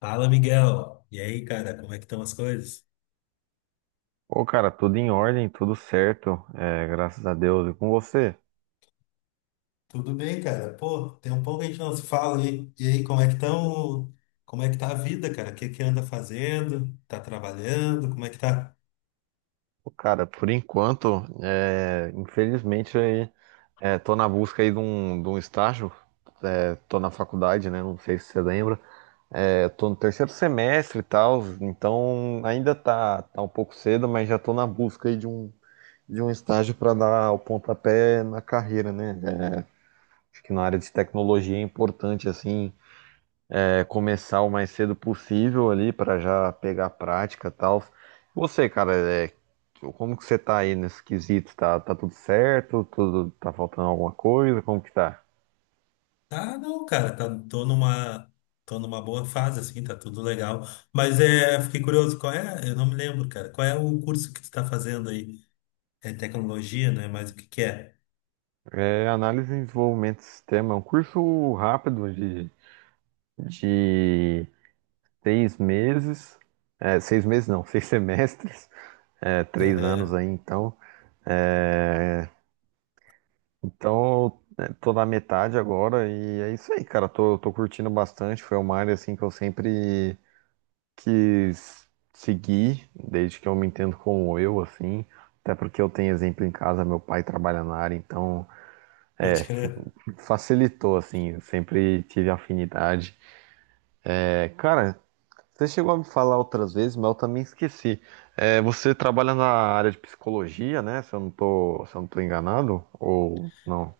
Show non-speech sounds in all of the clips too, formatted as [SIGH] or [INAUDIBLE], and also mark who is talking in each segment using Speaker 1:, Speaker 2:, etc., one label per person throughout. Speaker 1: Fala, Miguel. E aí, cara, como é que estão as coisas?
Speaker 2: Ô, cara, tudo em ordem, tudo certo, graças a Deus. E com você?
Speaker 1: Tudo bem, cara? Pô, tem um pouco que a gente não se fala aí. E aí, como é que estão? Como é que tá a vida, cara? O que que anda fazendo? Tá trabalhando? Como é que tá?
Speaker 2: Ô, cara, por enquanto, infelizmente, aí, tô na busca aí de um estágio, tô na faculdade, né? Não sei se você lembra. Tô no terceiro semestre e tal, então ainda tá um pouco cedo, mas já tô na busca aí de um estágio para dar o pontapé na carreira, né? Acho que na área de tecnologia é importante, assim, começar o mais cedo possível ali para já pegar a prática e tal. Você, cara, como que você tá aí nesse quesito? Tá tudo certo? Tudo tá faltando alguma coisa? Como que tá?
Speaker 1: Tá, não, cara, tá, tô numa boa fase, assim, tá tudo legal. Mas é, fiquei curioso, qual é? Eu não me lembro, cara. Qual é o curso que tu tá fazendo aí? É tecnologia, né? Mas o que que é?
Speaker 2: Análise e desenvolvimento de sistema é um curso rápido de 6 meses. Seis meses não, [LAUGHS] 6 semestres. 3 anos
Speaker 1: Aham.
Speaker 2: aí, então. É, Então, tô na metade agora e é isso aí, cara. Tô curtindo bastante. Foi uma área assim que eu sempre quis seguir, desde que eu me entendo como eu, assim. Até porque eu tenho exemplo em casa, meu pai trabalha na área, então
Speaker 1: Pode crer.
Speaker 2: facilitou, assim. Eu sempre tive afinidade. Cara, você chegou a me falar outras vezes, mas eu também esqueci. Você trabalha na área de psicologia, né? Se eu não tô enganado, ou não?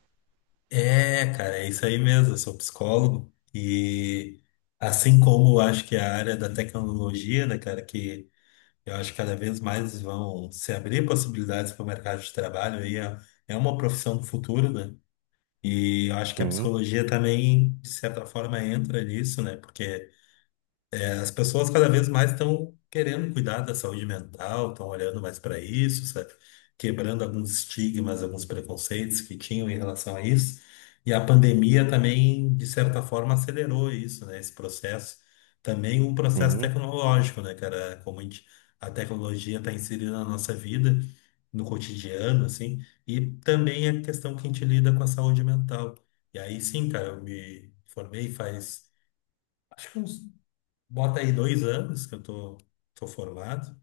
Speaker 1: É, cara, é isso aí mesmo. Eu sou psicólogo e assim como eu acho que a área da tecnologia, né, cara, que eu acho que cada vez mais vão se abrir possibilidades para o mercado de trabalho aí é, é uma profissão do futuro, né? E eu acho que a
Speaker 2: Sim,
Speaker 1: psicologia também, de certa forma, entra nisso, né? Porque as pessoas cada vez mais estão querendo cuidar da saúde mental, estão olhando mais para isso, sabe? Quebrando alguns estigmas, alguns preconceitos que tinham em relação a isso. E a pandemia também, de certa forma, acelerou isso, né? Esse processo. Também um processo
Speaker 2: sim.
Speaker 1: tecnológico, né, cara? Como a gente, a tecnologia está inserida na nossa vida, no cotidiano, assim. E também a questão que a gente lida com a saúde mental. E aí sim, cara, eu me formei faz, acho que uns, bota aí dois anos que eu tô, tô formado.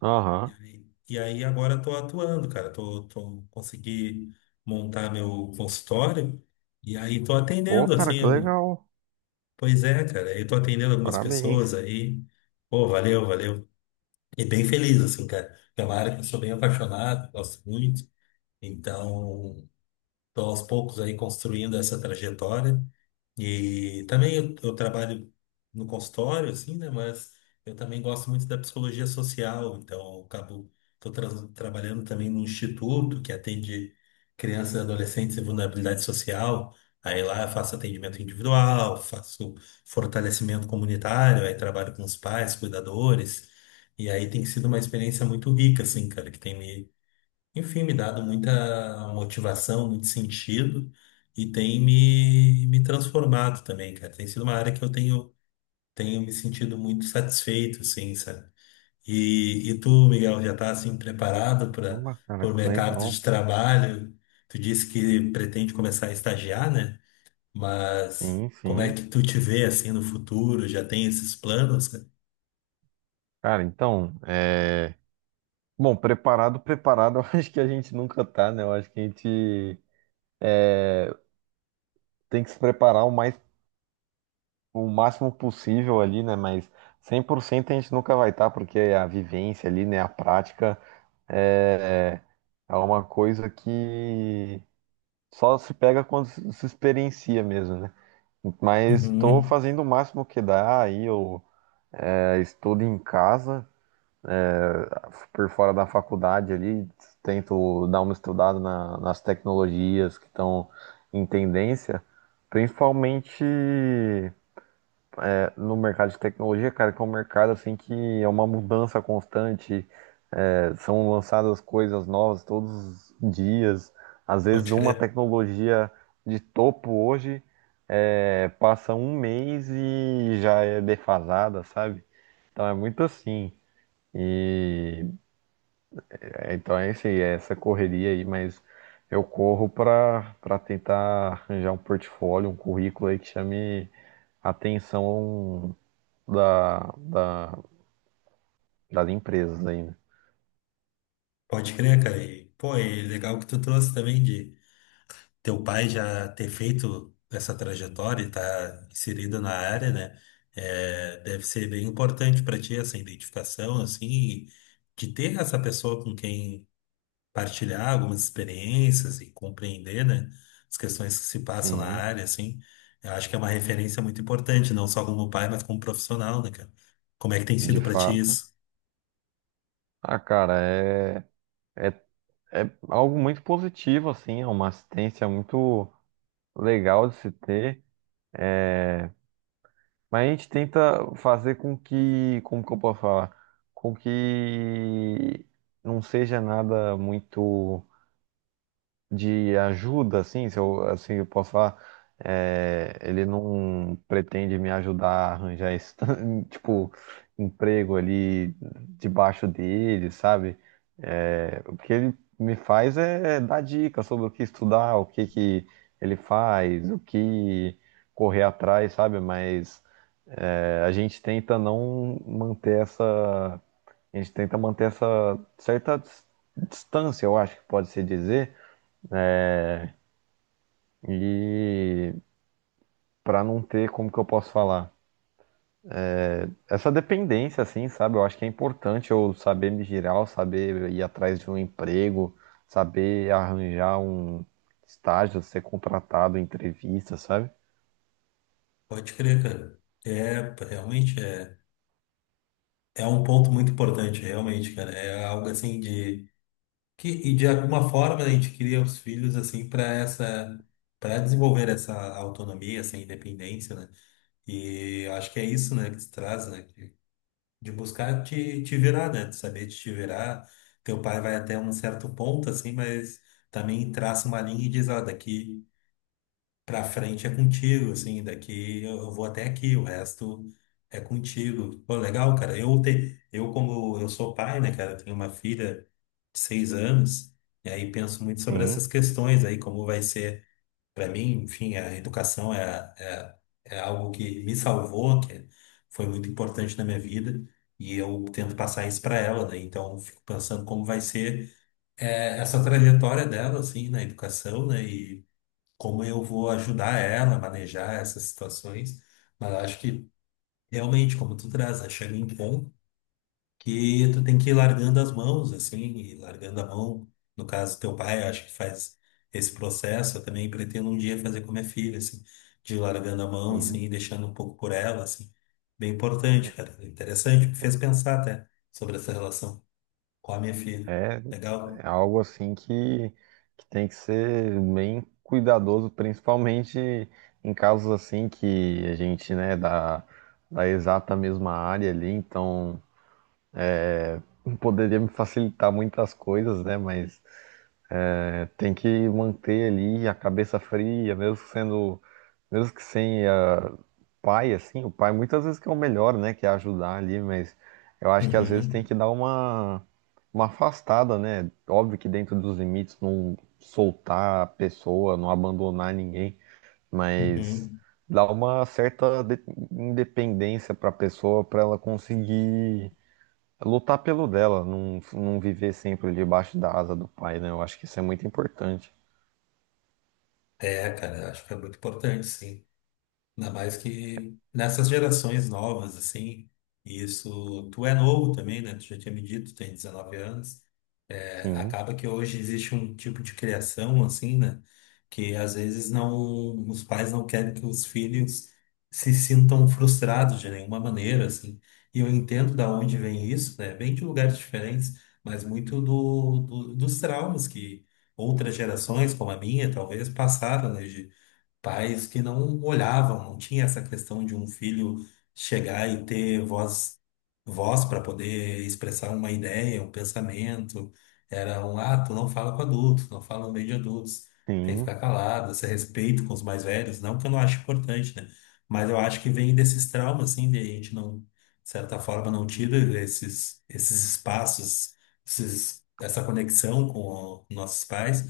Speaker 1: E
Speaker 2: Aham.
Speaker 1: aí, e aí agora tô atuando, cara. Tô consegui montar meu consultório e aí tô
Speaker 2: Pô,
Speaker 1: atendendo,
Speaker 2: cara,
Speaker 1: assim,
Speaker 2: que
Speaker 1: eu,
Speaker 2: legal.
Speaker 1: pois é, cara, eu tô atendendo algumas
Speaker 2: Parabéns.
Speaker 1: pessoas aí. Pô, valeu. E bem feliz, assim, cara. É uma área que eu sou bem apaixonado, gosto muito. Então, tô aos poucos aí construindo essa trajetória. E também eu trabalho no consultório, assim, né? Mas eu também gosto muito da psicologia social, então eu acabo, tô tra- trabalhando também no instituto que atende crianças e adolescentes em vulnerabilidade social. Aí lá eu faço atendimento individual, faço fortalecimento comunitário, aí trabalho com os pais, cuidadores. E aí tem sido uma experiência muito rica, assim, cara, que tem me, enfim, me dado muita motivação, muito sentido e tem me transformado também, cara. Tem sido uma área que eu tenho me sentido muito satisfeito, assim, sabe? E tu, Miguel, já tá assim preparado para
Speaker 2: Uma, cara,
Speaker 1: o
Speaker 2: que
Speaker 1: mercado de
Speaker 2: legal.
Speaker 1: trabalho? Tu disse que pretende começar a estagiar, né? Mas
Speaker 2: Sim,
Speaker 1: como é
Speaker 2: sim.
Speaker 1: que tu te vê assim no futuro? Já tem esses planos, cara?
Speaker 2: Cara, então. Bom, preparado, preparado, [LAUGHS] eu acho que a gente nunca tá, né? Eu acho que a gente tem que se preparar o máximo possível ali, né? Mas 100% a gente nunca vai estar, porque a vivência ali, né? A prática é, é uma coisa que só se pega quando se experiencia mesmo, né? Mas estou
Speaker 1: Uhum.
Speaker 2: fazendo o máximo que dá aí, eu estudo em casa, por fora da faculdade ali, tento dar uma estudada nas tecnologias que estão em tendência, principalmente no mercado de tecnologia, cara, que é um mercado assim que é uma mudança constante, são lançadas coisas novas todos os dias, às vezes
Speaker 1: Pode
Speaker 2: uma
Speaker 1: crer,
Speaker 2: tecnologia de topo hoje, é, passa um mês e já é defasada, sabe? Então é muito assim. E então é isso aí, é essa correria aí, mas eu corro para tentar arranjar um portfólio, um currículo aí que chame a atenção da, da, das empresas aí, né?
Speaker 1: pode crer, cara. E, pô, e legal que tu trouxe também de teu pai já ter feito essa trajetória e estar inserido na área, né? É, deve ser bem importante para ti essa identificação, assim, de ter essa pessoa com quem partilhar algumas experiências e compreender, né? As questões que se passam na
Speaker 2: Sim,
Speaker 1: área, assim. Eu acho que é uma referência muito importante, não só como pai, mas como profissional, né, cara? Como é que tem
Speaker 2: de
Speaker 1: sido para ti
Speaker 2: fato.
Speaker 1: isso?
Speaker 2: Ah, cara, é, é algo muito positivo, assim, é uma assistência muito legal de se ter. Mas a gente tenta fazer com que, como que eu posso falar? Com que não seja nada muito de ajuda, assim, se eu, assim eu posso falar. Ele não pretende me ajudar a arranjar esse, [LAUGHS] tipo, emprego ali debaixo dele, sabe? O que ele me faz é dar dicas sobre o que estudar, o que que ele faz, o que correr atrás, sabe? Mas a gente tenta não manter essa. A gente tenta manter essa certa distância, eu acho que pode se dizer, e para não ter, como que eu posso falar? Essa dependência, assim, sabe? Eu acho que é importante eu saber me girar, eu saber ir atrás de um emprego, saber arranjar um estágio, ser contratado, entrevista, sabe?
Speaker 1: Pode crer, cara. É, realmente é. É um ponto muito importante, realmente, cara. É algo assim de que, e de alguma forma a gente cria os filhos assim para essa, para desenvolver essa autonomia, essa independência, né? E eu acho que é isso, né, que se traz, né, que- de buscar te virar, né, de saber te virar. Teu pai vai até um certo ponto assim, mas também traça uma linha e diz, ó, daqui pra frente é contigo, assim, daqui eu vou até aqui, o resto é contigo. Pô, legal, cara. Eu como eu sou pai, né, cara, eu tenho uma filha de seis anos, e aí penso muito sobre
Speaker 2: Sim,
Speaker 1: essas questões aí, como vai ser para mim, enfim, a educação é algo que me salvou, que foi muito importante na minha vida. E eu tento passar isso para ela, né? Então, eu fico pensando como vai ser é, essa trajetória dela, assim, na educação, né? Como eu vou ajudar ela a manejar essas situações. Mas eu acho que realmente, como tu traz, né? Chega em ponto que tu tem que ir largando as mãos, assim, e largando a mão. No caso, teu pai, eu acho que faz esse processo. Eu também pretendo um dia fazer com minha filha, assim, de ir largando a mão,
Speaker 2: sim.
Speaker 1: assim, e deixando um pouco por ela, assim. Bem importante, cara. É interessante, me fez pensar até sobre essa relação com a minha filha.
Speaker 2: É
Speaker 1: Legal?
Speaker 2: É algo assim que tem que ser bem cuidadoso, principalmente em casos assim que a gente, né, da exata mesma área ali, então poderia me facilitar muitas coisas, né, mas tem que manter ali a cabeça fria, mesmo sendo, mesmo que sem ah, pai, assim, o pai muitas vezes que é o melhor, né, que é ajudar ali, mas eu acho que às vezes tem
Speaker 1: Uhum,
Speaker 2: que dar uma afastada, né? Óbvio que dentro dos limites, não soltar a pessoa, não abandonar ninguém, mas
Speaker 1: uhum.
Speaker 2: dar uma certa independência para a pessoa, para ela conseguir lutar pelo dela, não, não viver sempre debaixo da asa do pai, né? Eu acho que isso é muito importante.
Speaker 1: É, cara, eu acho que é muito importante, sim. Ainda mais que nessas gerações novas, assim, e isso, tu é novo também, né? Tu já tinha me dito, tu tem 19 anos. É,
Speaker 2: Sim,
Speaker 1: acaba que hoje existe um tipo de criação, assim, né? Que às vezes não, os pais não querem que os filhos se sintam frustrados de nenhuma maneira, assim. E eu entendo da onde vem isso, né? Vem de lugares diferentes, mas muito do- dos traumas que outras gerações, como a minha, talvez, passaram, né? Pais que não olhavam, não tinha essa questão de um filho chegar e ter voz, voz para poder expressar uma ideia, um pensamento. Era um, ah, tu não fala com adultos, não fala no meio de adultos, tem que
Speaker 2: sim.
Speaker 1: ficar calado, esse respeito com os mais velhos, não que eu não acho importante, né? Mas eu acho que vem desses traumas, assim, de a gente não, de certa forma, não tira esses, esses espaços, esses, essa conexão com o- nossos pais.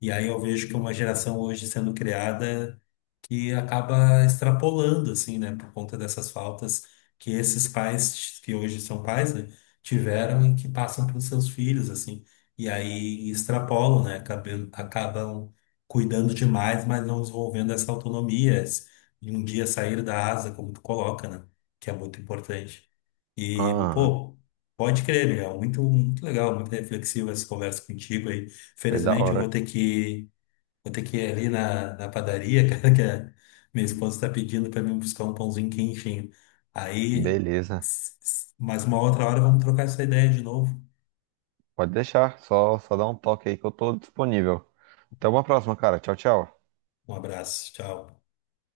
Speaker 1: E aí eu vejo que uma geração hoje sendo criada que acaba extrapolando, assim, né, por conta dessas faltas que esses pais, que hoje são pais, né, tiveram e que passam para os seus filhos, assim, e aí extrapolam, né, acabam cuidando demais, mas não desenvolvendo essa autonomia, esse- de um dia sair da asa, como tu coloca, né, que é muito importante. E,
Speaker 2: Ah,
Speaker 1: pô, pode crer, Miguel, muito legal, muito reflexiva essa conversa contigo aí.
Speaker 2: foi da
Speaker 1: Felizmente eu vou
Speaker 2: hora.
Speaker 1: ter que, vou ter que ir ali na, na padaria, [LAUGHS] cara, que a minha esposa está pedindo para mim buscar um pãozinho quentinho. Aí,
Speaker 2: Beleza.
Speaker 1: s- s- mais uma outra hora, vamos trocar essa ideia de novo.
Speaker 2: Pode deixar. Só dá um toque aí que eu tô disponível. Até uma próxima, cara. Tchau, tchau.
Speaker 1: Um abraço, tchau.